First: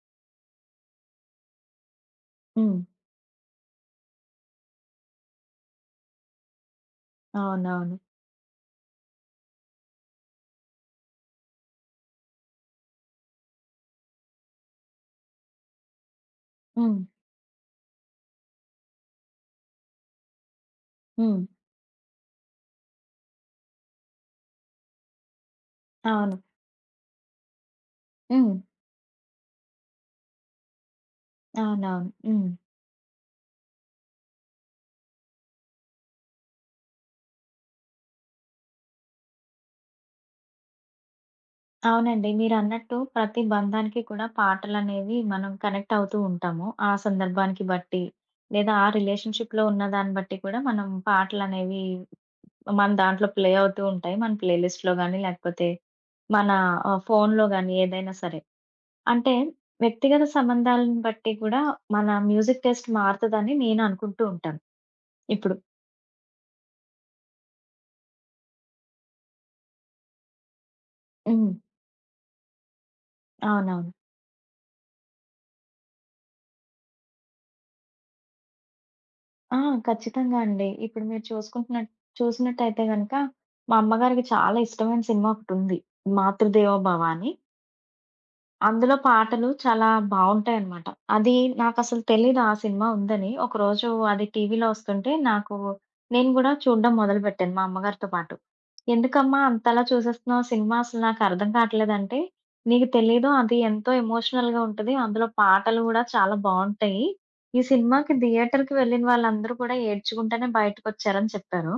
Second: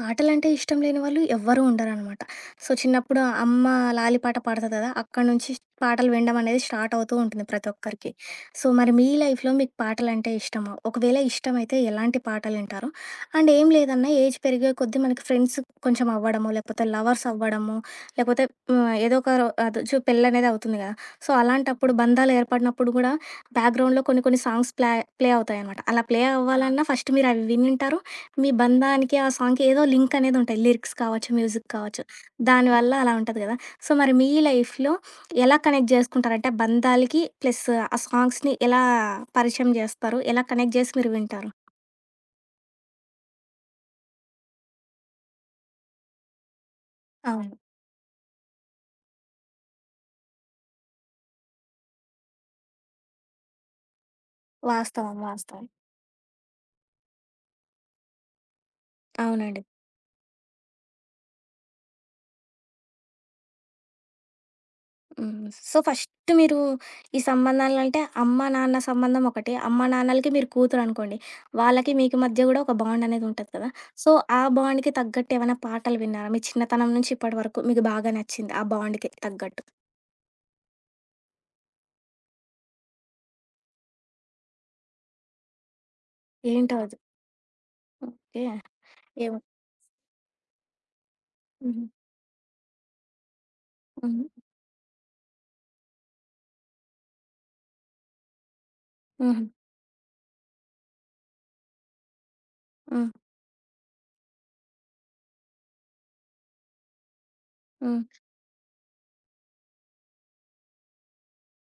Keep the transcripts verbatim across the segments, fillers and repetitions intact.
పాటలంటే ఇష్టం లేని వాళ్ళు ఎవ్వరూ ఉండరనమాట. సో, హ్మ్. చిన్నప్పుడు అమ్మ లాలి పాట పాడతది కదా! అక్కడి నుంచి పాటలు వినడం అనేది స్టార్ట్ అవుతూ ఉంటుంది ప్రతి అవునవును. ఒక్కరికి. సో, మరి మీ లైఫ్‌లో మీకు పాటలంటే ఇష్టమా? ఒకవేళ ఇష్టమైతే ఎలాంటి పాటలు వింటారు? అండ్ ఏం లేదన్నా ఏజ్ పెరిగే కొద్దీ మనకి ఫ్రెండ్స్ కొంచెం అవ్వడము, లేకపోతే హ్మ్. లవర్స్ అవ్వడము, లేకపోతే హ్మ్, ఏదో ఒక రో అదొచ్చు పెళ్ళనేది అవుతుంది కదా! సో, హ్మ్. అలాంటప్పుడు బంధాలు ఏర్పడినప్పుడు కూడా బ్యాక్‌గ్రౌండ్‌లో కొన్ని కొన్ని సాంగ్స్ ప్లా ప్లే అవుతాయనమాట. అలా ప్లే అవును. అవ్వాలన్నా ఫస్ట్ మీరు అవి వినుంటారు. మీ హ్మ్. బంధానికి ఆ సాంగ్‌కి ఏదో లింక్ అనేదుంటది. లిరిక్స్ కావచ్చు, మ్యూజిక్ కావచ్చు. అవునవును. హ్మ్. దానివల్ల అలా ఉంటది గదా! సో, మరి మీ లైఫ్‌లో ఎలా కనెక్ట్ జేసుకుంటారు? అంటే బంధాలకి ప్లస్ ఆ సాంగ్స్‌ని ఎలా పరిచయం జేస్తారు? ఎలా కనెక్ట్ జేసి మీరు వింటారు? అవునండి, మీరన్నట్టు ప్రతి బంధానికి కూడా పాటలనేవి మనం కనెక్ట్ అవుతూ ఉంటాము. ఆ అవును. సందర్భానికి బట్టి, లేదా ఆ రిలేషన్‌షిప్‌లో ఉన్న దాన్ని బట్టి కూడా మనం పాటలనేవి మన దాంట్లో ప్లే అవుతూ ఉంటాయి. మన ప్లే లిస్ట్‌లో వాస్తవం. గాని, వాస్తవం. లేకపోతే మన ఆహ్, ఫోన్‌లో గాని ఏదైనా సరే. అంటే అవునండి. వ్యక్తిగత సంబంధాలను బట్టి కూడా మన మ్యూజిక్ టేస్ట్ మారుతదని నేను అనుకుంటూ ఉంటాను హ్మ్. ఇప్పుడు. సో, ఫస్ట్ మీరు ఈ సంబంధాలంటే అమ్మ, నాన్న సంబంధం ఒకటి. అమ్మ, నాన్నలకి మీరు కూతురనుకోండి. హ్మ్. వాళ్ళకి మీకు మధ్య గూడా ఒక బాండనేది ఉంటది కదా! అవునవును. సో, ఆ బాండ్‌కి తగ్గట్టు ఏమైనా పాటలు విన్నారా? మీ చిన్నతనం నుంచి ఇప్పటి వరకు మీకు బాగా నచ్చింది. ఆ బాండ్‌కి ఆ! తగ్గట్టు. ఖచ్చితంగా అండి. ఇప్పుడు మీరు చూసుకుంటున్న చూసినట్టయితే గనక, మా అమ్మగారికి చాలా ఇష్టమైన సినిమా ఒకటుంది. ఏంటో అది? 'మాతృదేవోభవ' అని. ఓకే. అందులో ఏమో? పాటలు చాలా బావుంటాయనమాట. అది హుహు. నాకసలు తెలీదు ఆ సినిమా ఉందని. ఒకరోజు హుహు. అది టీవీలో వస్తుంటే నాకు నేను గూడా చూడడం మొదలుపెట్టాను మా అమ్మగారితో పాటు. "ఎందుకమ్మా హుహు. అంతలా చూసేస్తున్నావు సినిమా అసలు నాకర్థం కావట్లేదంటే." "నీకు హ్మ్. తెలీదు అది ఎంతో ఎమోషనల్‌గా ఉంటది. అందులో పాటలు గూడా చాలా బావుంటాయి. ఈ హ్మ్. సినిమాకి థియేటర్‌కి వెళ్ళిన వాళ్ళందరూ కూడా ఏడ్చుకుంటూనే బయటకొచ్చారని" చెప్పారు.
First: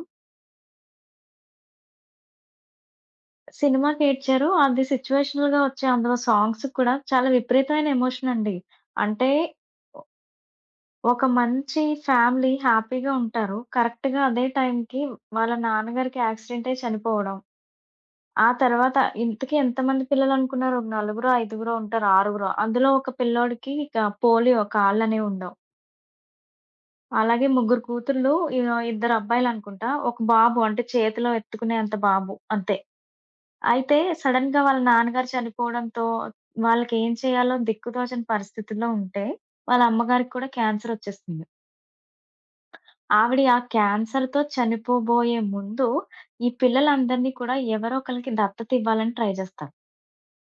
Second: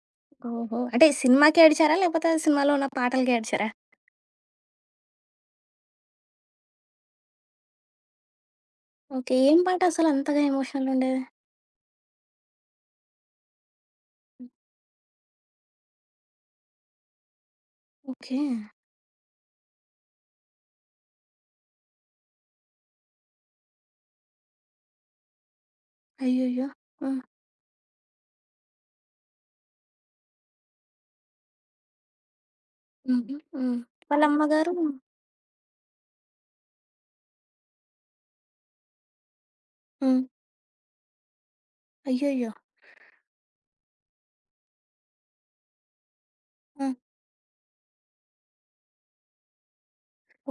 ఓహో! అంటే సినిమాకి ఏడ్చారా? లేకపోతే సినిమాలో ఉన్న పాటలకి ఏడ్చారా? సినిమాకేడ్చారు. అది సిట్యుయేషనల్‌గా వచ్చే అందులో సాంగ్స్ కూడా చాలా విపరీతమైన ఎమోషనండి. అంటే ఓకే. ఏం పాట ఒ అసలు అంతగా ఎమోషనల్ ఉండేది? ఒక మంచి ఫ్యామిలీ హ్యాపీగా ఉంటారు. కరెక్ట్‌గా అదే టైంకి వాళ్ళ నాన్నగారికి యాక్సిడెంట్ అయ్యి చనిపోవడం. ఓకే. ఆ తర్వాత ఇంతకీ ఎంతమంది పిల్లలనుకున్నారు? నలుగురో, ఐదుగురో ఉంటారు, ఆరుగురో. అందులో ఒక పిల్లోడికి ఇక పోలియో కాళ్ళనేవుండవు. అయ్యయ్యో! హ్మ్. అలాగే ముగ్గురు కూతుర్లు, ఇ ఇద్దరు అబ్బాయిలనుకుంటా. ఒక బాబు అంటే చేతిలో ఎత్తుకునేంత బాబు అంతే. హుహు. హ్మ్. అయితే వాళ్ళ సడెన్‌గా అమ్మగారు వాళ్ళ నాన్నగారు చనిపోవడంతో వాళ్ళకేం చేయాలో దిక్కుతోచని పరిస్థితుల్లో ఉంటే, వాళ్ళ హ్మ్. అమ్మగారికి కూడా క్యాన్సర్ వచ్చేస్తుంది. అయ్యయ్యో! ఆవిడ ఆ క్యాన్సర్‌తో చనిపోబోయే ముందు, ఈ ఆ! పిల్లలందరినీ కూడా ఎవరో ఒకళ్ళకి దత్తత ఇవ్వాలని ట్రై జేస్తారు.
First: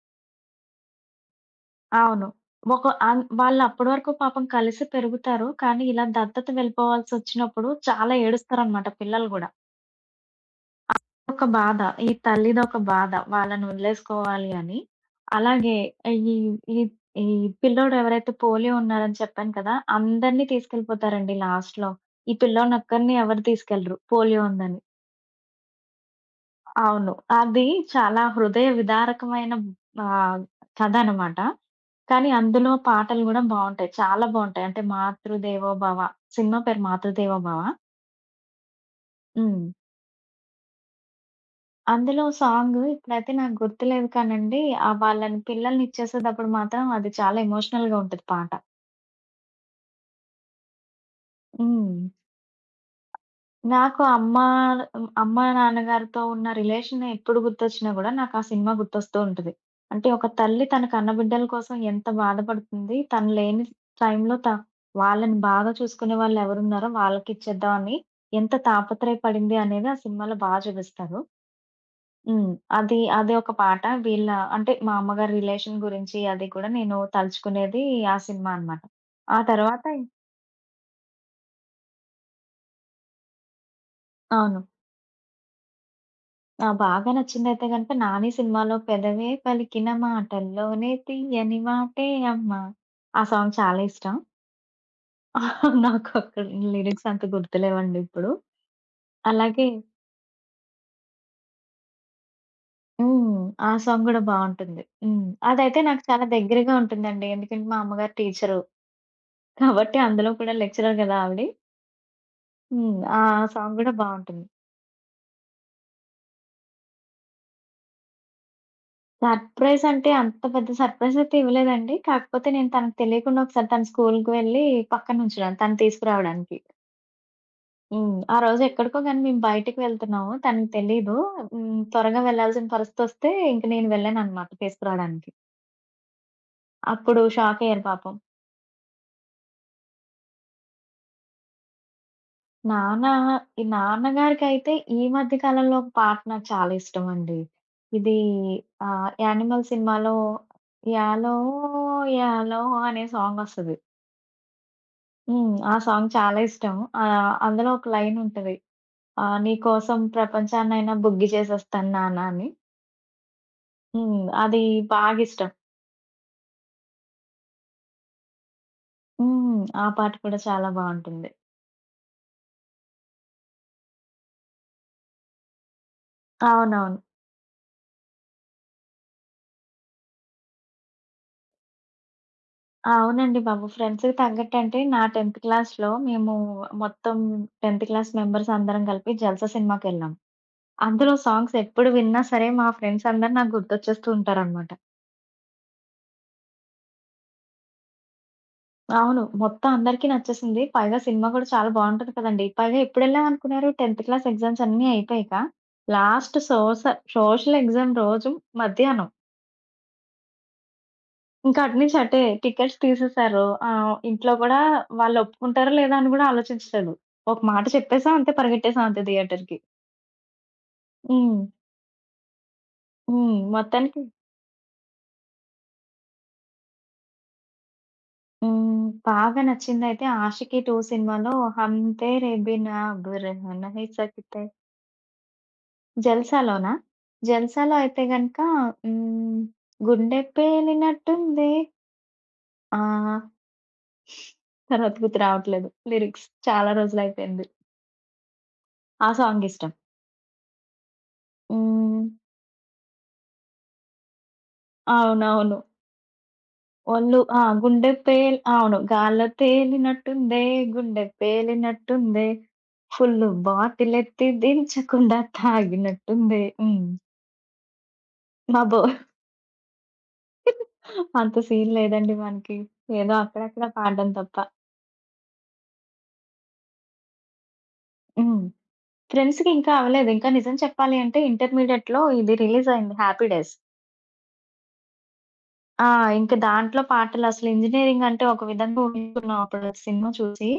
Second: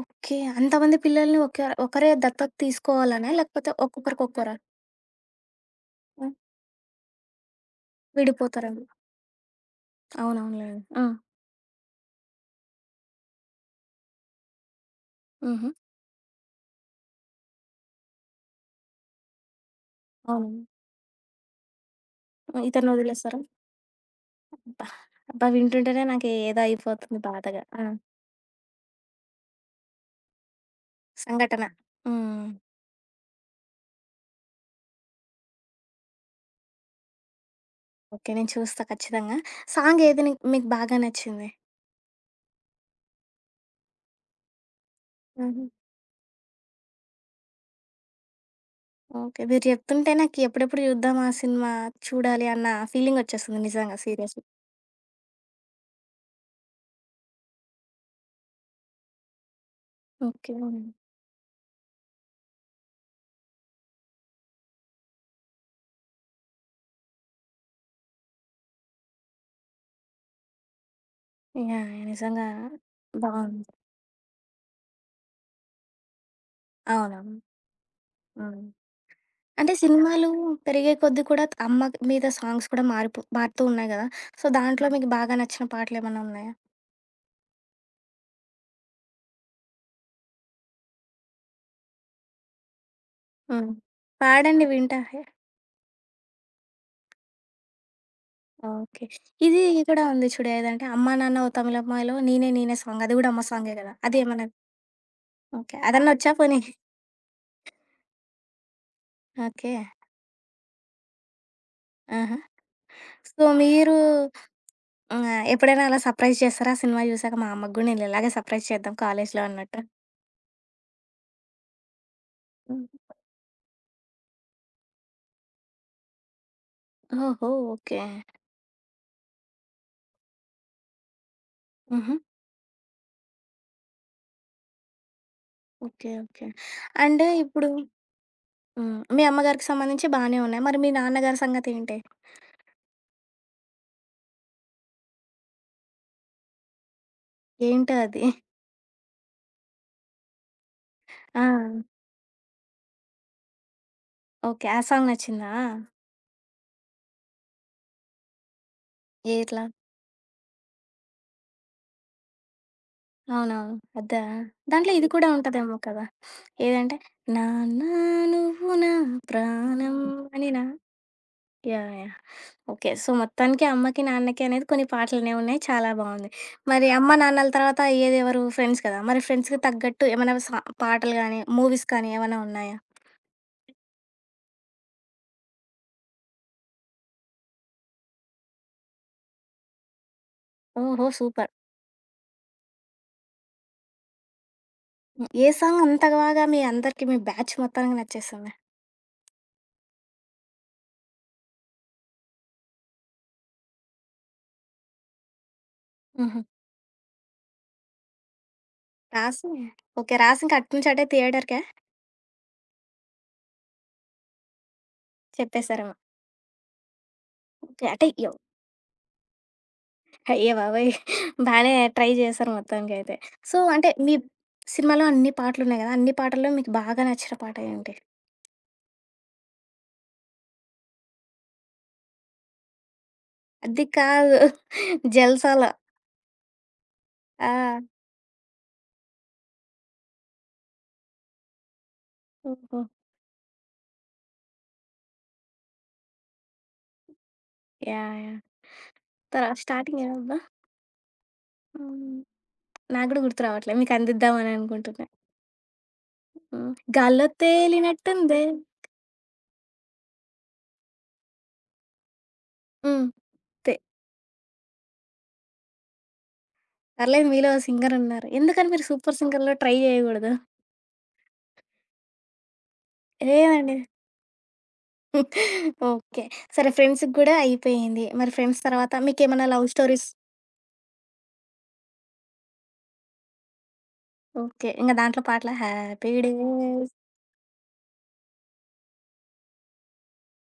ఓకే. అంతమంది పిల్లల్ని ఒకే ఒకరే అవును. దత్తత ఒక అన్ తీసుకోవాలనా? వాళ్ళు లేకపోతే అప్పటి వరకు ఒక్కొక్కరికి పాపం ఒక్కోరా? కలిసి పెరుగుతారు. కానీ ఇలా ఆ! దత్తత వెళ్ళిపోవాల్సొచ్చినప్పుడు చాలా విడిపోతారని. ఏడుస్తారనమాట పిల్లలు గూడా. అవునవునులెండి. ఆ! ఒక బాధ. ఈ తల్లిదొక బాధ. వాళ్ళని వదిలేసుకోవాలి అని. హుహు. అలాగే ఈ ఈ ఈ పిల్లోడు ఎవరైతే పోలియో ఉన్నారని చెప్పాను కదా! అందరిని అవునండి. తీసుకెళ్ళిపోతారండి లాస్ట్‌లో. ఈ ఇతన్ని పిల్లోడినొక్కడిని వదిలేస్తారా? ఎవరు తీసుకెళ్లరు పోలియో ఉందని. అబ్బా! అబ్బా! వింటుంటేనే నాకు ఏదో అవును. అయిపోతుంది అది బాధగా. ఆ! చాలా హృదయ విదారకమైన ఆహ్, కథ అనమాట. సంఘటన. కానీ హ్మ్. అందులో పాటలు గూడా బావుంటాయి. చాలా బావుంటాయి. అంటే 'మాతృదేవోభవ' సినిమా పేరు 'మాతృదేవోభవ.' ఓకే. నేను చూస్తా ఖచ్చితంగా. హ్మ్. సాంగ్ ఏది నీ మీకు బాగా నచ్చింది? అందులో సాంగు ఇప్పుడైతే నాకు గుర్తులేదు కానండి. ఆహ్, వాళ్ళని హుహు. పిల్లల్నిచ్చేసేటప్పుడు మాత్రం అది చాలా ఎమోషనల్‌గా ఉంటది పాట. ఓకే. మీరు చెప్తుంటే నాకు ఎప్పుడెప్పుడు చూద్దాం ఆ సినిమా, హ్మ్. చూడాలి అన్న ఫీలింగొచ్చేస్తుంది నిజంగా నాకు అమ్మ, సీరియస్‌గా. అమ్మ నాన్నగారితో ఉన్న రిలేషన్ ఎప్పుడు గుర్తొచ్చినా గూడా నాకు ఆ సినిమా గుర్తొస్తూ ఉంటది. అంటే ఒక ఓకే. తల్లి యాహ్! తన కన్న బిడ్డల కోసం ఎంత బాధపడుతుంది. తను లేని టైంలో త వాళ్ళని బాగా చూసుకునే వాళ్ళెవరున్నారో వాళ్ళకిచ్చేద్దామని ఎంత తాపత్రయపడింది అనేది ఆ సినిమాలో బా చూపిస్తారు. యాహ్! నిజంగా హ్మ్. అది అది ఒక బావుంది. పాట. వీళ్ళ అంటే మా అమ్మగారి రిలేషన్ గురించి అది కూడా నేను అవునవును. తలుచుకునేది ఆ సినిమా హ్మ్. అనమాట. ఆ అంటే తర్వాత సినిమాలు పెరిగే కొద్దీ కూడా అమ్మ మీద సాంగ్స్ కూడా మారిపో మారుతూ ఉన్నాయి గదా! సో, అవును. దాంట్లో మీకు బాగా నచ్చిన పాటలేమన్నా ఉన్నాయా? ఆ! బాగా నచ్చిందయితే గనక 'నాని' సినిమాలో 'పెదవే పలికిన మాటల్లోనే తీయని మాటే అమ్మ' ఆ సాంగ్ హ్మ్. చాలా ఇష్టం. పాడండి వింటా. హే, నాకు అక్కడ లిరిక్స్ అంత గుర్తులేవండి ఇప్పుడు. ఓకే. ఇది అలాగే కూడా ఉంది చూడు ఏదంటే 'అమ్మా నాన్న ఓ తమిళమ్మాయిలో' 'నేనే నేనే' సాంగ్ అది గూడా హ్మ్. అమ్మ ఆ సాంగే గదా! సాంగ్ గూడా అదేమన్నా బావుంటుంది. హ్మ్. ఓకే. అదైతే నాకు అదన్నా చాలా వచ్చా పోనీ? దగ్గరగా ఉంటుందండి. ఎందుకంటే మా అమ్మగారు టీచరు. ఓకే. కాబట్టి అందులో కూడా లెక్చరర్ గదా ఆవిడి. ఆహా! హ్మ్. ఆ! సో, సాంగ్ గూడా మీరు బావుంటుంది. ఆహ్, ఎప్పుడైనా అలా సర్ప్రైజ్ చేస్తారా? సినిమా చూసాక మా అమ్మకి గూడా నేను ఇలాగే సర్ప్రైజ్ చేద్దాం కాలేజ్‌లో అన్నట్టు. సర్ప్రైజ్ అంటే అంత పెద్ద సర్ప్రైజ్ అయితే ఇవ్వలేదండి. కాకపోతే నేను హ్మ్. తనకు తెలియకుండా ఒకసారి తన స్కూలుకి వెళ్ళి పక్కన ఉంచడం తను తీసుకురావడానికి. ఓహో! ఓకే. హ్మ్. ఆ రోజు ఎక్కడికో గాని మేము బయటికి వెళ్తున్నాము. తనకి తెలీదు. హ్మ్. హుహు. త్వరగా వెళ్ళాల్సిన పరిస్థితొస్తే ఇంక నేను వెళ్ళాననమాట తీసుకురాడానికి. ఓకే. ఓకే. అప్పుడు అంటే ఇప్పుడు షాకయ్యారు పాపం. హ్మ్. మీ అమ్మగారికి సంబంధించి బానే ఉన్నాయి. మరి మీ నాన్నగారి సంగతేంటి? నాన్న ఈ నాన్నగారికైతే ఈ మధ్య కాలంలో ఒక పాట నాకు చాలా ఇష్టమండి. ఏంటో ఇది అది? ఆహ్, 'యానిమల్' సినిమాలో 'యాలో ఆ! యాలో' అనే సాంగొస్తది. ఓకే. ఆ సాంగ్ హ్మ్. నచ్చిందా? ఆ సాంగ్ చాలా ఇష్టం. ఆహ్, అందులో ఒక లైన్ ఉంటది. ఆహ్, ఏట్లా? నీకోసం ప్రపంచాన్నైనా బుగ్గి చేసేస్తాను నాన్న అని. అవునవును. అదా? హ్మ్. అది దాంట్లో ఇది కూడా బాగిష్టం. ఉంటదేమో కదా! ఏదంటే నాన్న నువ్వు నా హ్మ్. ఆ ప్రాణం పాట కూడా అనినా? చాలా బావుంటుంది. యాహ్! యాహ్! ఓకే. సో, మొత్తానికి అమ్మకి, నాన్నకి అనేది కొన్ని పాటలనేవి ఉన్నాయి. చాలా బావుంది. మరి అవునవును. అమ్మ, నాన్నల తర్వాత అయ్యేదెవరు? ఫ్రెండ్స్ కదా! మరి ఫ్రెండ్స్‌కి తగ్గట్టు ఏమైనా సా పాటలు గానీ, మూవీస్ కానీ ఏమైనా ఉన్నాయా? అవునండి బాబు. ఫ్రెండ్స్‌కి తగ్గట్టు అంటే నా టెన్త్ క్లాస్‌లో మేము మొత్తం టెన్త్ క్లాస్ మెంబర్స్ అందరం కలిపి 'జల్సా' సినిమాకెళ్ళాం. ఓహో! అందులో సూపర్. సాంగ్స్ ఎప్పుడు విన్నా సరే మా ఫ్రెండ్స్ అందరూ నాకు గుర్తొచ్చేస్తూ ఉంటారనమాట. హ్మ్. ఏ సాంగ్ అంత బాగా మీ అందరికి మీ బ్యాచ్ మొత్తానికి నచ్చేసింది? అవును. మొత్తం అందరికీ నచ్చేసింది. పైగా సినిమా గూడా చాలా బావుంటది కదండీ. పైగా ఎప్పుడెళ్ళామనుకున్నారు టెన్త్ క్లాస్ ఎగ్జామ్స్ అన్నీ అయిపోయాక లాస్ట్ హుహు. సోస సోషల్ ఎగ్జామ్ రోజు మధ్యాహ్నం. రాసి ఓకే. రాసి ఇంక అటు నుంచి అటే థియేటర్‌కా? ఇంకా అటు నుంచి అటే. టికెట్స్ తీసేశారు. ఆహ్, ఇంట్లో గూడా వాళ్ళు ఒప్పుకుంటారో చెప్పేసారేమో. లేదా అని గూడా ఆలోచించలేదు. ఒక మాట ఓకే. అంటే చెప్పేసాం అంతే, యవ్ పరిగెట్టేసాం అంతే థియేటర్‌కి. అయ్య బాబోయ్! హ్మ్. బానే ట్రై చేశారు మొత్తానికైతే. హ్మ్. సో, అంటే మొత్తానికి మీ సినిమాలో అన్ని పాటలున్నాయి గదా! అన్ని పాటల్లో మీకు బాగా నచ్చిన పాట ఏంటి? హ్మ్. బాగా నచ్చిందయితే 'ఆషికీ టూ' సినిమాలో 'హమ్ తేరే బినా గురహ అది నహీ కాదు. సక్తే.' 'జల్సాలో' జల్సాలోనా? జల్సాలో ఆ! అయితే గనక హ్మ్. 'గుండె పేలినట్టుంది ఓహో! ఆ' తర్వాత గుర్తు రావట్లేదు లిరిక్స్. చాలా రోజులయిపోయింది. యాహ్! యాహ్! ఆ సాంగ్ తరా ఇష్టం. స్టార్టింగ్ ఏదబ్బా? హ్మ్. హ్మ్. నాకు గూడా గుర్తు రావట్లే. మీకు అందిద్దామని అనుకుంటున్నా. అవునవును. హ్మ్. ఒళ్ళు గాల్లో ఆ! గుండె పేల్ తేలినట్టుందే. అవును. గాల్లో తేలినట్టుందే, గుండె పేలినట్టుందే, హ్మ్. ఫుల్లు తే బాటిలెత్తి దించకుండా తాగినట్టుందే. హ్మ్. పర్లేదు మీలో సింగర్ ఉన్నారు. మా ఎందుకని బో మీరు 'సూపర్ సింగర్‌లో' ట్రై చేయగూడదు? అంత సీన్ లేదండి మనకి. ఏదో అక్కడక్కడ లేదండి. పాడడం తప్ప. ఓకే. సరే ఫ్రెండ్స్‌కి గూడా అయిపోయింది. మరి హ్మ్. ఫ్రెండ్స్ తర్వాత మీకేమన్నా ఫ్రెండ్స్‌కి లవ్ ఇంకా స్టోరీస్ అవ్వలేదు. ఇంకా నిజం చెప్పాలి అంటే ఇంటర్మీడియేట్‌లో ఇది రిలీజ్ అయింది 'హ్యాపీ డేస్.' ఓకే. ఇంగ దాంట్లో పాటల ఆ! హ్యాపీ ఇంక దాంట్లో డేస్ పాటలసలు ఇంజినీరింగ్ అంటే ఒక విధంగా ఊహించుకున్నాం అప్పుడు సినిమా చూసి.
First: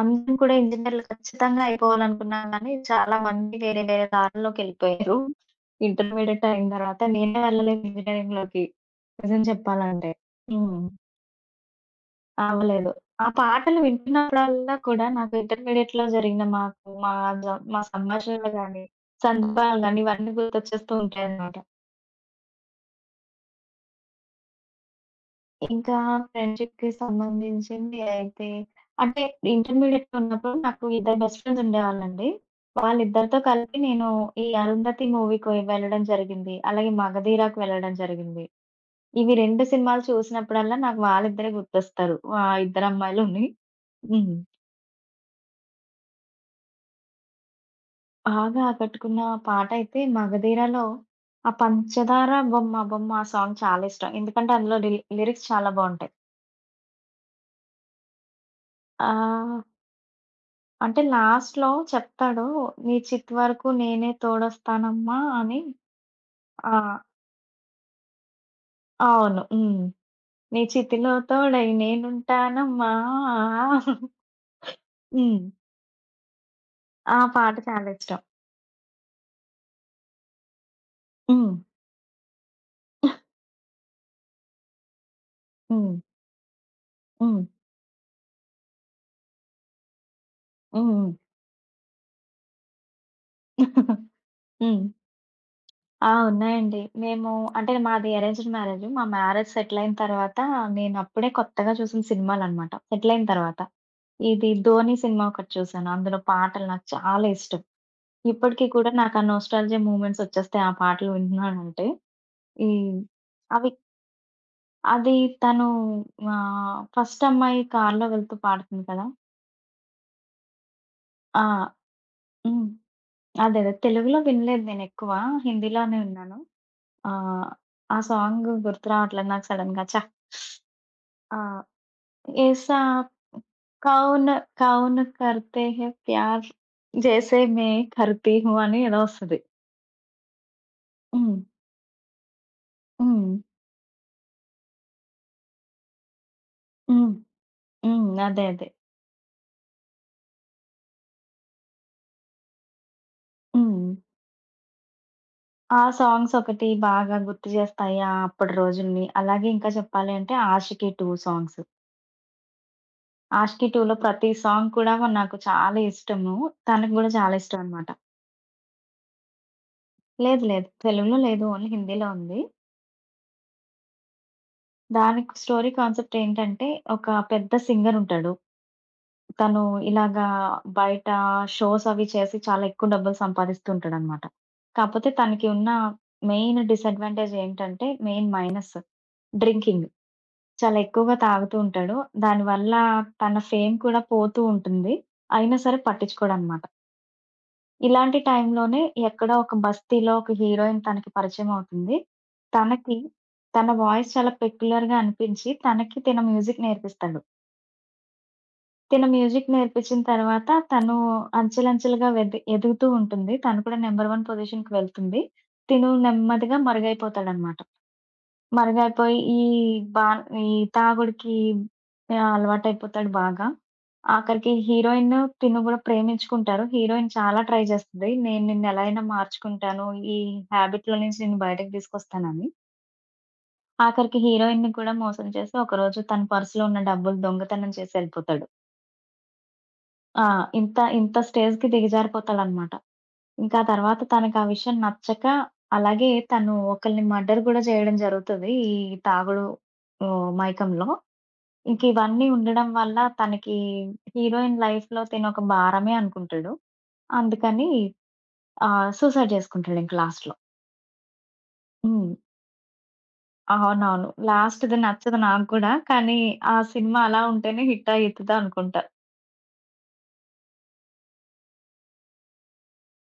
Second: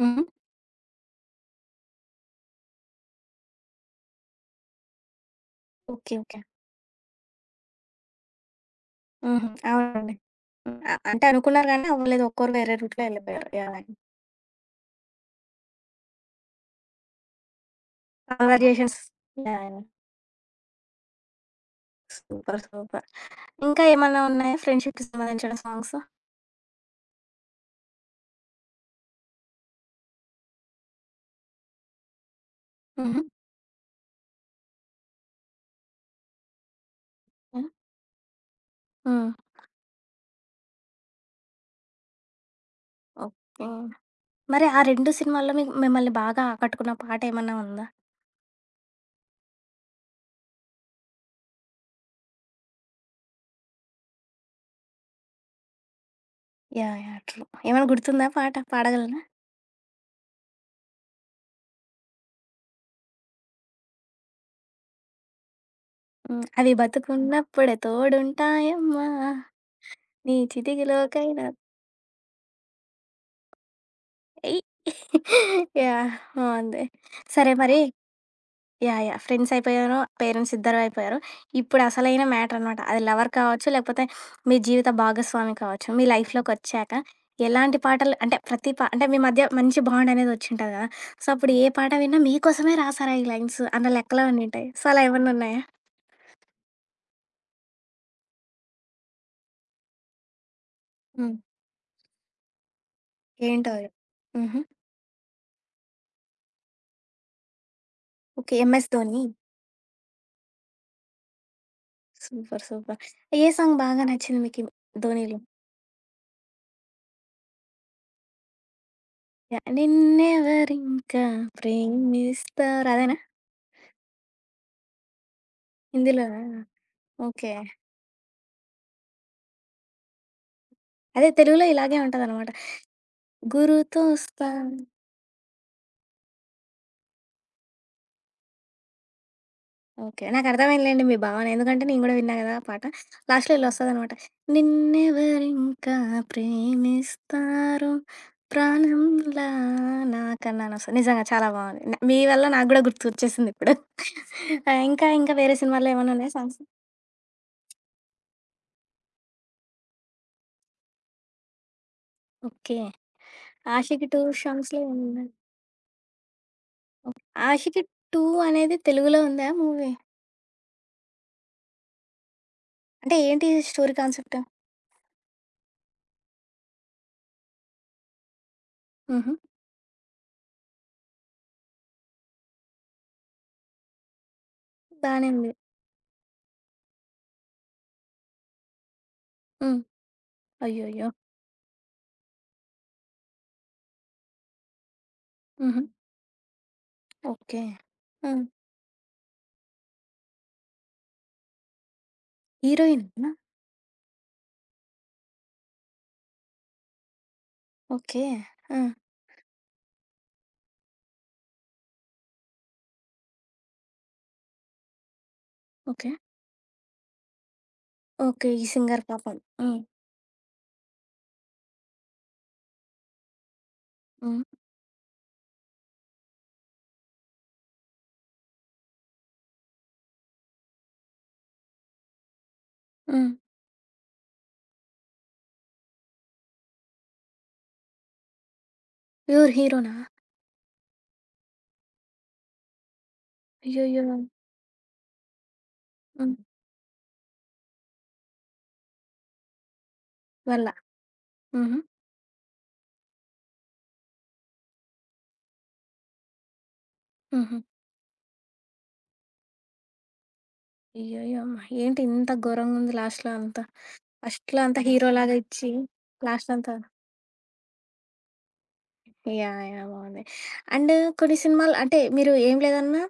హ్మ్. అందరం కూడా ఇంజినీర్లు ఖచ్చితంగా అయిపోవాలనుకున్నాం గానీ, చాలా మంది వేరే వేరే దారుల్లోకెళ్ళిపోయారు. ఓకే. ఓకే. ఇంటర్మీడియేట్ అయిన తర్వాత నేనే వెళ్ళలేదు ఇంజినీరింగ్‌లోకి నిజం హుహు. చెప్పాలంటే. అవునండి. హ్మ్. హ్మ్. అ అంటే అనుకున్నారు గానీ అవ్వలేదు. ఒక్కోరు వేరే అవ్వలేదు. రూట్‌లో ఆ ఎళ్ళిపోయారు. పాటలు యాహ్! వింటున్నప్పుడల్లా కూడా నాకు ఇంటర్మీడియేట్‌లో జరిగిన మాకు మా జ మా సంభాషణలు గాని, కన్వర్జేషన్స్ యాహ్! సందర్భాలు యాహ్! గాని ఇవన్నీ గుర్తొచ్చేస్తూ ఉంటాయన్నమాట. సూపర్. సూపర్. ఇంకా ఏమన్నా ఉన్నాయా ఫ్రెండ్‌షిప్‌కి సంబంధించిన సాంగ్స్? ఇంకా ఫ్రెండ్‌షిప్‌కి సంబంధించింది అయితే అంటే ఇంటర్మీడియేట్‌లో ఉన్నప్పుడు నాకు ఇద్దరు బెస్ట్ ఫ్రెండ్స్ ఉండేవాళ్ళండి. హుహు. వాళ్ళిద్దరితో కలిపి నేను ఈ 'అరుంధతి' మూవీ‌కి వెళ్ళడం జరిగింది. అలాగే 'మగధీర'కి వెళ్ళడం జరిగింది. హ్మ్. ఇవి రెండు సినిమాలు చూసినప్పుడల్లా నాకు వాళ్ళిద్దరే గుర్తొస్తారు. ఆ ఇద్దరు అమ్మాయిలుని. ఓకే. హ్మ్. మరి ఆ రెండు సినిమాల్లో మీకు మిమ్మల్ని బాగా ఆకట్టుకున్న పాటేమన్నా ఉందా? బాగా ఆకట్టుకున్న పాట అయితే 'మగధీర'లో ఆ 'పంచదార బొమ్మ బొమ్మ' ఆ సాంగ్ చాలా ఇష్టం. ఎందుకంటే అందులో లి లిరిక్స్ చాలా బావుంటాయి. యాహ్! యాహ్! ట్రూ. ఏమైనా గుర్తుందా పాట? పాడగలనా? ఆ! అంటే లాస్ట్‌లో చెప్తాడు. "నీ చితి వరకు నేనే తోడొస్తానమ్మా" అని. హ్మ్. అవి ఆ! బతుకున్నప్పుడే తోడుంటాయమ్మా అవును. హ్మ్. నీ "నీ చితిలో చితికిలోకైనా తోడై నేనుంటానమ్మా." ఎయ్ హ్మ్. యాహ్! బావుంది. ఆ సరే పాట మరి చాలా ఇష్టం. యాహ్! యాహ్! ఫ్రెండ్స్ అయిపోయారు. పేరెంట్స్ ఇద్దరు అయిపోయారు. హ్మ్. ఇప్పుడు అసలైన మ్యాటర్ అనమాట. అది లవర్ కావచ్చు, లేకపోతే మీ జీవిత భాగస్వామి కావచ్చు. హ్మ్. మీ లైఫ్‌లోకొచ్చాక హ్మ్. ఎలాంటి పాటలు అంటే ప్రతి పా అంటే మీ మధ్య మంచి బాండ్ అనేది వచ్చుంటది కదా! హ్మ్. సో, అప్పుడు ఏ పాట విన్నా మీకోసమే రాసారా ఈ లైన్స్ అన్న లెక్కలో ఉండుంటాయి. హ్మ్. సో, అలా ఏమన్నా ఉన్నాయా? ఆ! ఉన్నాయండి. మేము అంటే మాది అరేంజ్డ్ మ్యారేజ్. మా మ్యారేజ్ సెటిల్ అయిన తర్వాత నేను అప్పుడే హ్మ్. కొత్తగా చూసిన సినిమాలనమాట. సెటిల్ అయిన తర్వాత. ఏంటో అవి? ఇది హుహు. 'ధోని' సినిమా ఒకటి చూసాను. అందులో పాటలు నాకు చాలా ఇష్టం. ఓకే. ఇప్పటికి కూడా 'ఎంఎస్ నాకా ధోని'. Nostalgia movements ఒచ్చేస్తాయి. ఆ పాటలు వింటున్నానంటే. సూపర్. ఈ సూపర్. ఏ అవి సాంగ్ బాగా నచ్చింది మీకి అది ధోనిలో? తను ఆహ్, ఫస్ట్ అమ్మాయి కార్‌లో వెళ్తూ పాడుతుంది కదా! యాహ్! నిన్నెవరింకా ఆ! హ్మ్. ప్రేమిస్తారు అదేనా? అదే. అదే. తెలుగులో వినలేదు నేనెక్కువ. హిందీలోనే విన్నాను. హిందీలోనా? ఆహ్, ఓకే. ఆ సాంగ్ గుర్తు రావట్లేదు నాకు సడెన్‌గా. ఛా! అదే ఆ! తెలుగులో ఇలాగే ఉంటదనమాట. ఏసా కౌన్ 'గురుతోస్తా' కౌన్ కర్తే హే ప్యార్ జైసే మే కర్తీ హూ అని ఏదో ఒస్తది. ఓకే. నాకర్థమైందిలెండి మీ హ్మ్. భావన. ఎందుకంటే నేను గూడా విన్నా గదా! ఆ పాట. హ్మ్. లాస్ట్‌లో ఇలొస్తదనమాట. నిన్నెవరింకా హ్మ్. ప్రేమిస్తారు హ్మ్. అదే. అదే. ప్రాణంలా నాకన్నా అనొస్తది. నిజంగా చాలా బావుంది. న మీ వల్ల నాకు గూడా గుర్తొచ్చేసిందిప్పుడు. హ్మ్. ఆ! ఇంకా ఇంకా వేరే ఆ! సినిమాల్లో ఏమన్నా ఉన్నాయా సాంగ్స్ సాంగ్స్? ఒకటి బాగా గుర్తు చేస్తాయి ఆ అప్పటి రోజుల్ని. అలాగే ఇంకా చెప్పాలి అంటే 'Aashiqui two' songs. Okay. 'Aashiqui టూ'లో 'ఆషికి టూ' ప్రతి సాంగ్ సాంగ్స్‌లో కూడా మ- ఏమున్నాయి? నాకు చాలా ఇష్టము. తనకి గూడా ఓకే. చాలా ఇష్టం 'ఆషికి అనమాట. టూ' అనేది తెలుగులో ఉందా మూవీ? లేదు లేదు. తెలుగులో లేదు. ఓన్లీ హిందీలో ఉంది. అంటే ఏంటి స్టోరీ కాన్సెప్ట్? దానికి స్టోరీ కాన్సెప్ట్ ఏంటంటే ఒక పెద్ద సింగర్ ఉంటాడు. హుహు. తను ఇలాగా బయట షోస్ అవి చేసి చాలా ఎక్కువ డబ్బులు సంపాదిస్తూ ఉంటాడనమాట. కాపోతే బానే తనకి ఉంది. ఉన్న మెయిన్ డిసాడ్వాంటేజ్ ఏంటంటే మెయిన్ మైనస్ హ్మ్. డ్రింకింగ్. చాలా అయ్యయ్యో! ఎక్కువగా తాగుతూ ఉంటాడు. దానివల్ల తన ఫేమ్ కూడా పోతూ ఉంటుంది. అయినా సరే హుహు. పట్టించుకోడనమాట. ఓకే. ఇలాంటి ఆ! టైంలోనే ఎక్కడో ఒక బస్తీలో ఒక హీరోయిన్ తనకి పరిచయం అవుతుంది. తనకి హీరోయినేనా? తన వాయిస్ చాలా పెక్యులర్‌గా అనిపించి తనకి తిన మ్యూజిక్ నేర్పిస్తాడు. ఓకే. ఆ! తిన మ్యూజిక్ నేర్పించిన తర్వాత తను అంచెలంచెలుగా వెద్ ఎదుగుతూ ఉంటుంది. తను కూడా నంబర్ వన్ పొజిషన్‌కి వెళ్తుంది. తిను ఓకే. నెమ్మదిగా మరుగైపోతాడనమాట. ఓకే. ఈ సింగర్ మరుగైపోయి పాపం. ఈ హ్మ్. బా ఈ తాగుడికి ఆహ్, అలవాటయిపోతాడు బాగా. హ్మ్. ఆఖరికి హీరోయిన్ తిను గూడా ప్రేమించుకుంటారు. హీరోయిన్ చాలా ట్రై చేస్తది. నేను నిన్నెలా అయినా మార్చుకుంటాను. ఈ హాబిట్‌లో నుంచి నిన్ను బయటకి తీసుకొస్తానని. హ్మ్. ఆఖరికి హీరోయిన్‌ని కూడా మోసం చేసి ఒకరోజు తన పర్స్‌లో ఉన్న డబ్బులు దొంగతనం చేసి ఎళ్ళిపోతాడు. ఎవరు హీరోనా? ఆ! ఇంత, ఇంత స్టేజ్‌కి దిగజారిపోతాడనమాట. ఇంకా ఆ తర్వాత అయ్యయ్యో! తనకా విషయం నచ్చక, అలాగే హ్మ్. తను ఒకళ్ళని మర్డర్ గూడా చేయడం జరుగుతది. ఈ తాగుడు ఓహ్, వాళ్ళ. మైకంలో. హుహు. ఇంక ఇవన్నీ ఉండడం వల్ల తనకి హీరోయిన్ లైఫ్‌లో తినొక భారమే అనుకుంటాడు. హుహు. అందుకని ఆహ్, సూసైడ్ జేసుకుంటాడింక లాస్ట్‌లో. అయ్యయ్యో! అమ్మ! ఏంటి హ్మ్. ఇంత ఘోరంగుంది లాస్ట్‌లో అంతా? అవునవును. ఫస్ట్‌లో లాస్ట్‌ది అంతా నచ్చదు హీరోలాగా నాకు ఇచ్చి కూడా. కానీ, లాస్ట్‌లో ఆ అంతా సినిమా అలా ఉంటేనే హిట్ అయితదనుకుంటా. యాహ్! యాహ్! బావుంది. అండ్ కొన్ని సినిమాలు అంటే మీరు ఏం లేదన్నా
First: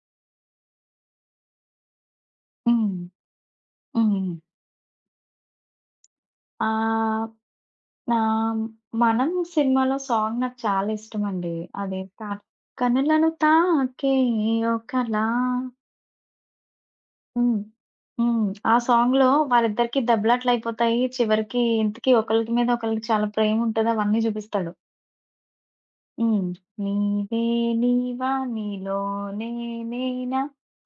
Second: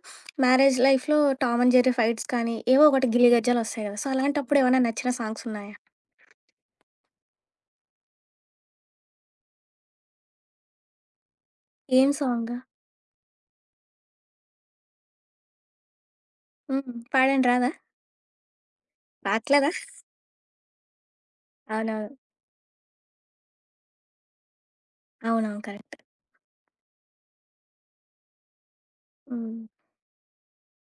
మ్యారేజ్ లైఫ్‌లో 'టామ్ అండ్ జెర్రీ' ఫైట్స్ కానీ, ఏవో హ్మ్. ఒకటి 'గిల్లి గజ్జాలు' వస్తాయి కదా! సో, హ్మ్. అలాంటప్పుడు ఏమైనా నచ్చిన సాంగ్స్ ఉన్నాయా? ఆహ్ నా 'మనం' సినిమాలో సాంగ్ నాకు చాలా ఇష్టమండి. అది ఏం తా సాంగ్? కనులను తాకే ఓ కల. హ్మ్. పాడండి హ్మ్. రాదా? హ్మ్. ఆ సాంగ్‌లో రాట్లేదా? వాళ్ళిద్దరికీ దెబ్బలాటలయిపోతాయి. చివరికి ఇంతకీ అవునవును. ఒకళ్ళకి మీద ఒకళ్ళకి చాలా ప్రేముంటది. అవన్నీ చూపిస్తాడు. అవునవును. కరెక్ట్. హ్మ్. నీవే నీవా నీలోనే హ్మ్. నేనా.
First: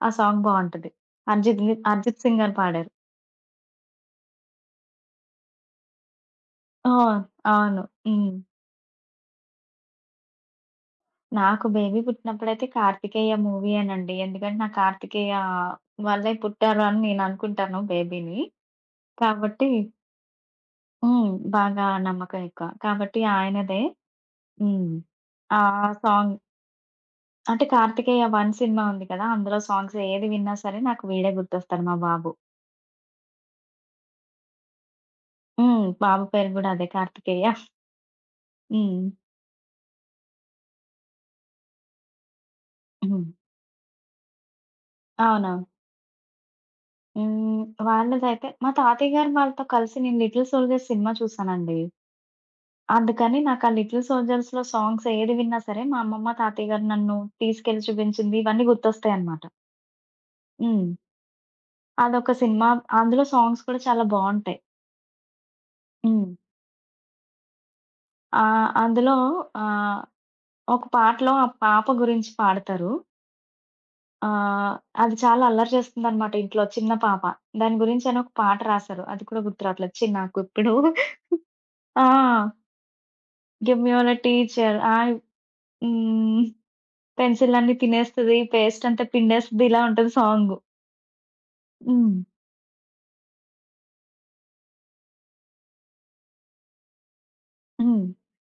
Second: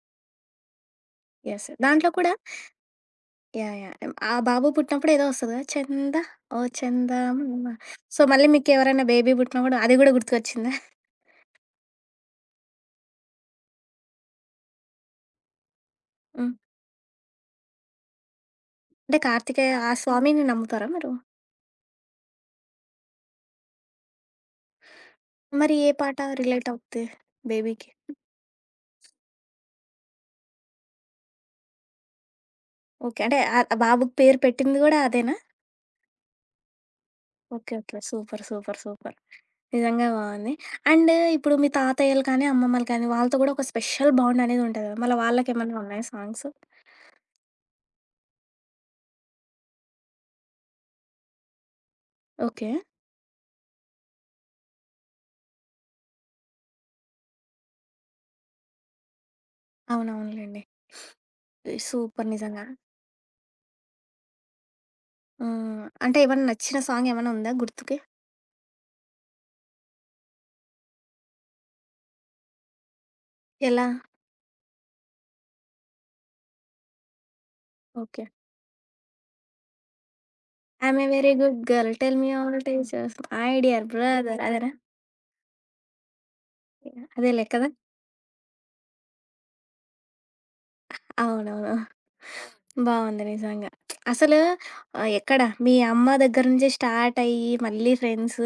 ఆ సాంగ్ బావుంటది. అర్జిత్ యెస్. ని దాంట్లో అర్జిత్ కూడా సింగ్ గారు పాడారు. యాహ్! యాహ్! ఆ బాబు పుట్టినప్పుడు ఏదో వస్తది కదా! చందా ఓ ఆ! చందామామ. అవును. సో, హ్మ్. మళ్ళీ మీకెవరైనా బేబీ పుట్టినప్పుడు అది గూడా గుర్తుకొచ్చిందా? నాకు బేబీ పుట్టినప్పుడైతే 'కార్తికేయ' మూవీ ఏనండి. ఎందుకంటే నాకు 'కార్తికేయ' వల్లే హ్మ్. పుట్టారు అని నేననుకుంటాను బేబీని. అంటే కాబట్టి కార్తికేయ ఆ స్వామిని నమ్ముతారా మీరు? హ్మ్. బాగా నమ్మకం ఎక్కువ. కాబట్టి ఆయనదే. హ్మ్. ఆ మరి ఏ పాట సాంగ్ రిలేట్ అవుద్ది అంటే బేబీకి? 'కార్తికేయ వన్' సినిమా ఉంది కదా! అందులో సాంగ్స్ ఏది విన్నా సరే నాకు వీడే గుర్తొస్తాడు మా బాబు. ఓకే. అంటే ఆ బాబుకి పేరు పెట్టింది గూడా అదేనా? హ్మ్. బాబు పేరు గూడా అదే 'Karthikeya.' Okay. Okay. Super. Super. హ్మ్. సూపర్. నిజంగా బావుంది. అండ్ ఇప్పుడు మీ తాతయ్యలు కానీ, అమ్మమ్మలు కానీ హ్మ్. వాళ్ళతో కూడా ఒక స్పెషల్ బాండ్ అనేది ఉంటది కదా! మళ్ళా అవునవును. వాళ్ళకేమన్నా ఉన్నాయా సాంగ్స్? హ్మ్. వాళ్ళదైతే మా తాతయ్య గారు వాళ్ళతో కలిసి నేను 'లిటిల్ సోల్జర్స్' సినిమా చూసానండి. ఓకే. అందుకని నాకా 'లిటిల్ సోల్జర్స్‌లో' సాంగ్స్ ఏది విన్నా సరే, మా అమ్మమ్మ, తాతయ్య గారు నన్ను తీసుకెళ్ళి చూపించింది ఇవన్నీ గుర్తొస్తాయన్నమాట. అవునవునులెండి. హ్మ్. సూపర్ అదొక నిజంగా. సినిమా. అందులో సాంగ్స్ కూడా చాలా బావుంటాయి. హ్మ్. అంటే హ్మ్. ఏమన్నా నచ్చిన సాంగ్ ఏమన్నా ఉందా గుర్తుకి? ఆహ్, అందులో ఆహ్, ఒక పాటలో ఆ పాప గురించి పాడతారు. ఎలా? ఆహ్, అది చాలా అల్లరి చేస్తుందన్నమాట ఇంట్లో చిన్న పాప. దాని గురించని ఓకే. ఒక పాట రాశారు. అది కూడా గుర్తు రావట్లేదు. ఛీ! నాకిప్పుడు I'm a very good girl. ఆ! Tell me all teachers. My give dear me all a brother అదేనా? టీచర్. ఐ హ్మ్. అదేలే పెన్సిల్ కదా! అన్నీ తినేస్తది. పేస్ట్ అంతా పిండేస్తది. ఇలా ఉంటది సాంగ్. అవునవును. హ్మ్. బావుంది నిజంగా. అసలు ఆహ్, ఎక్కడ మీ అమ్మ దగ్గర నుంచి స్టార్ట్ అయ్యి, మళ్ళీ హ్మ్. ఫ్రెండ్స్,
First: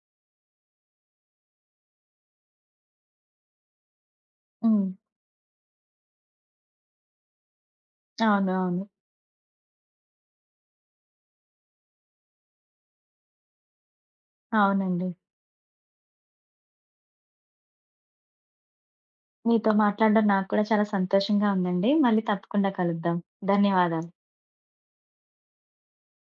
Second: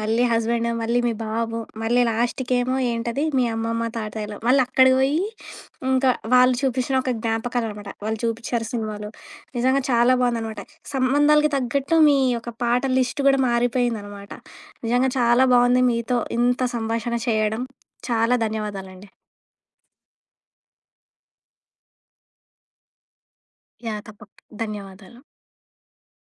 మళ్ళీ హస్బెండ్, మళ్ళీ మీ బాబు, మళ్ళీ లాస్ట్‌కేమో ఏంటది మీ అమ్మమ్మ, తాతయ్యలు. మళ్ళీ హ్మ్. అక్కడికి పోయి ఇంకా వాళ్ళు చూపించిన ఒక జ్ఞాపకాలనమాట. వాళ్ళు అవును. చూపించారు అవును. సినిమాలు. నిజంగా చాలా బావుందనమాట. సంబంధాలకి తగ్గట్టు మీ యొక్క పాటల లిస్ట్ కూడా మారిపోయిందనమాట. అవునండి. నిజంగా చాలా బావుంది మీతో ఇంత సంభాషణ చేయడం. చాలా ధన్యవాదాలండి. మీతో మాట్లాడడం నాకు కూడా చాలా సంతోషంగా ఉందండి. మళ్ళీ తప్పకుండా కలుద్దాం. యాహ్! ధన్యవాదాలు. తప్పక్ ధన్యవాదాలు.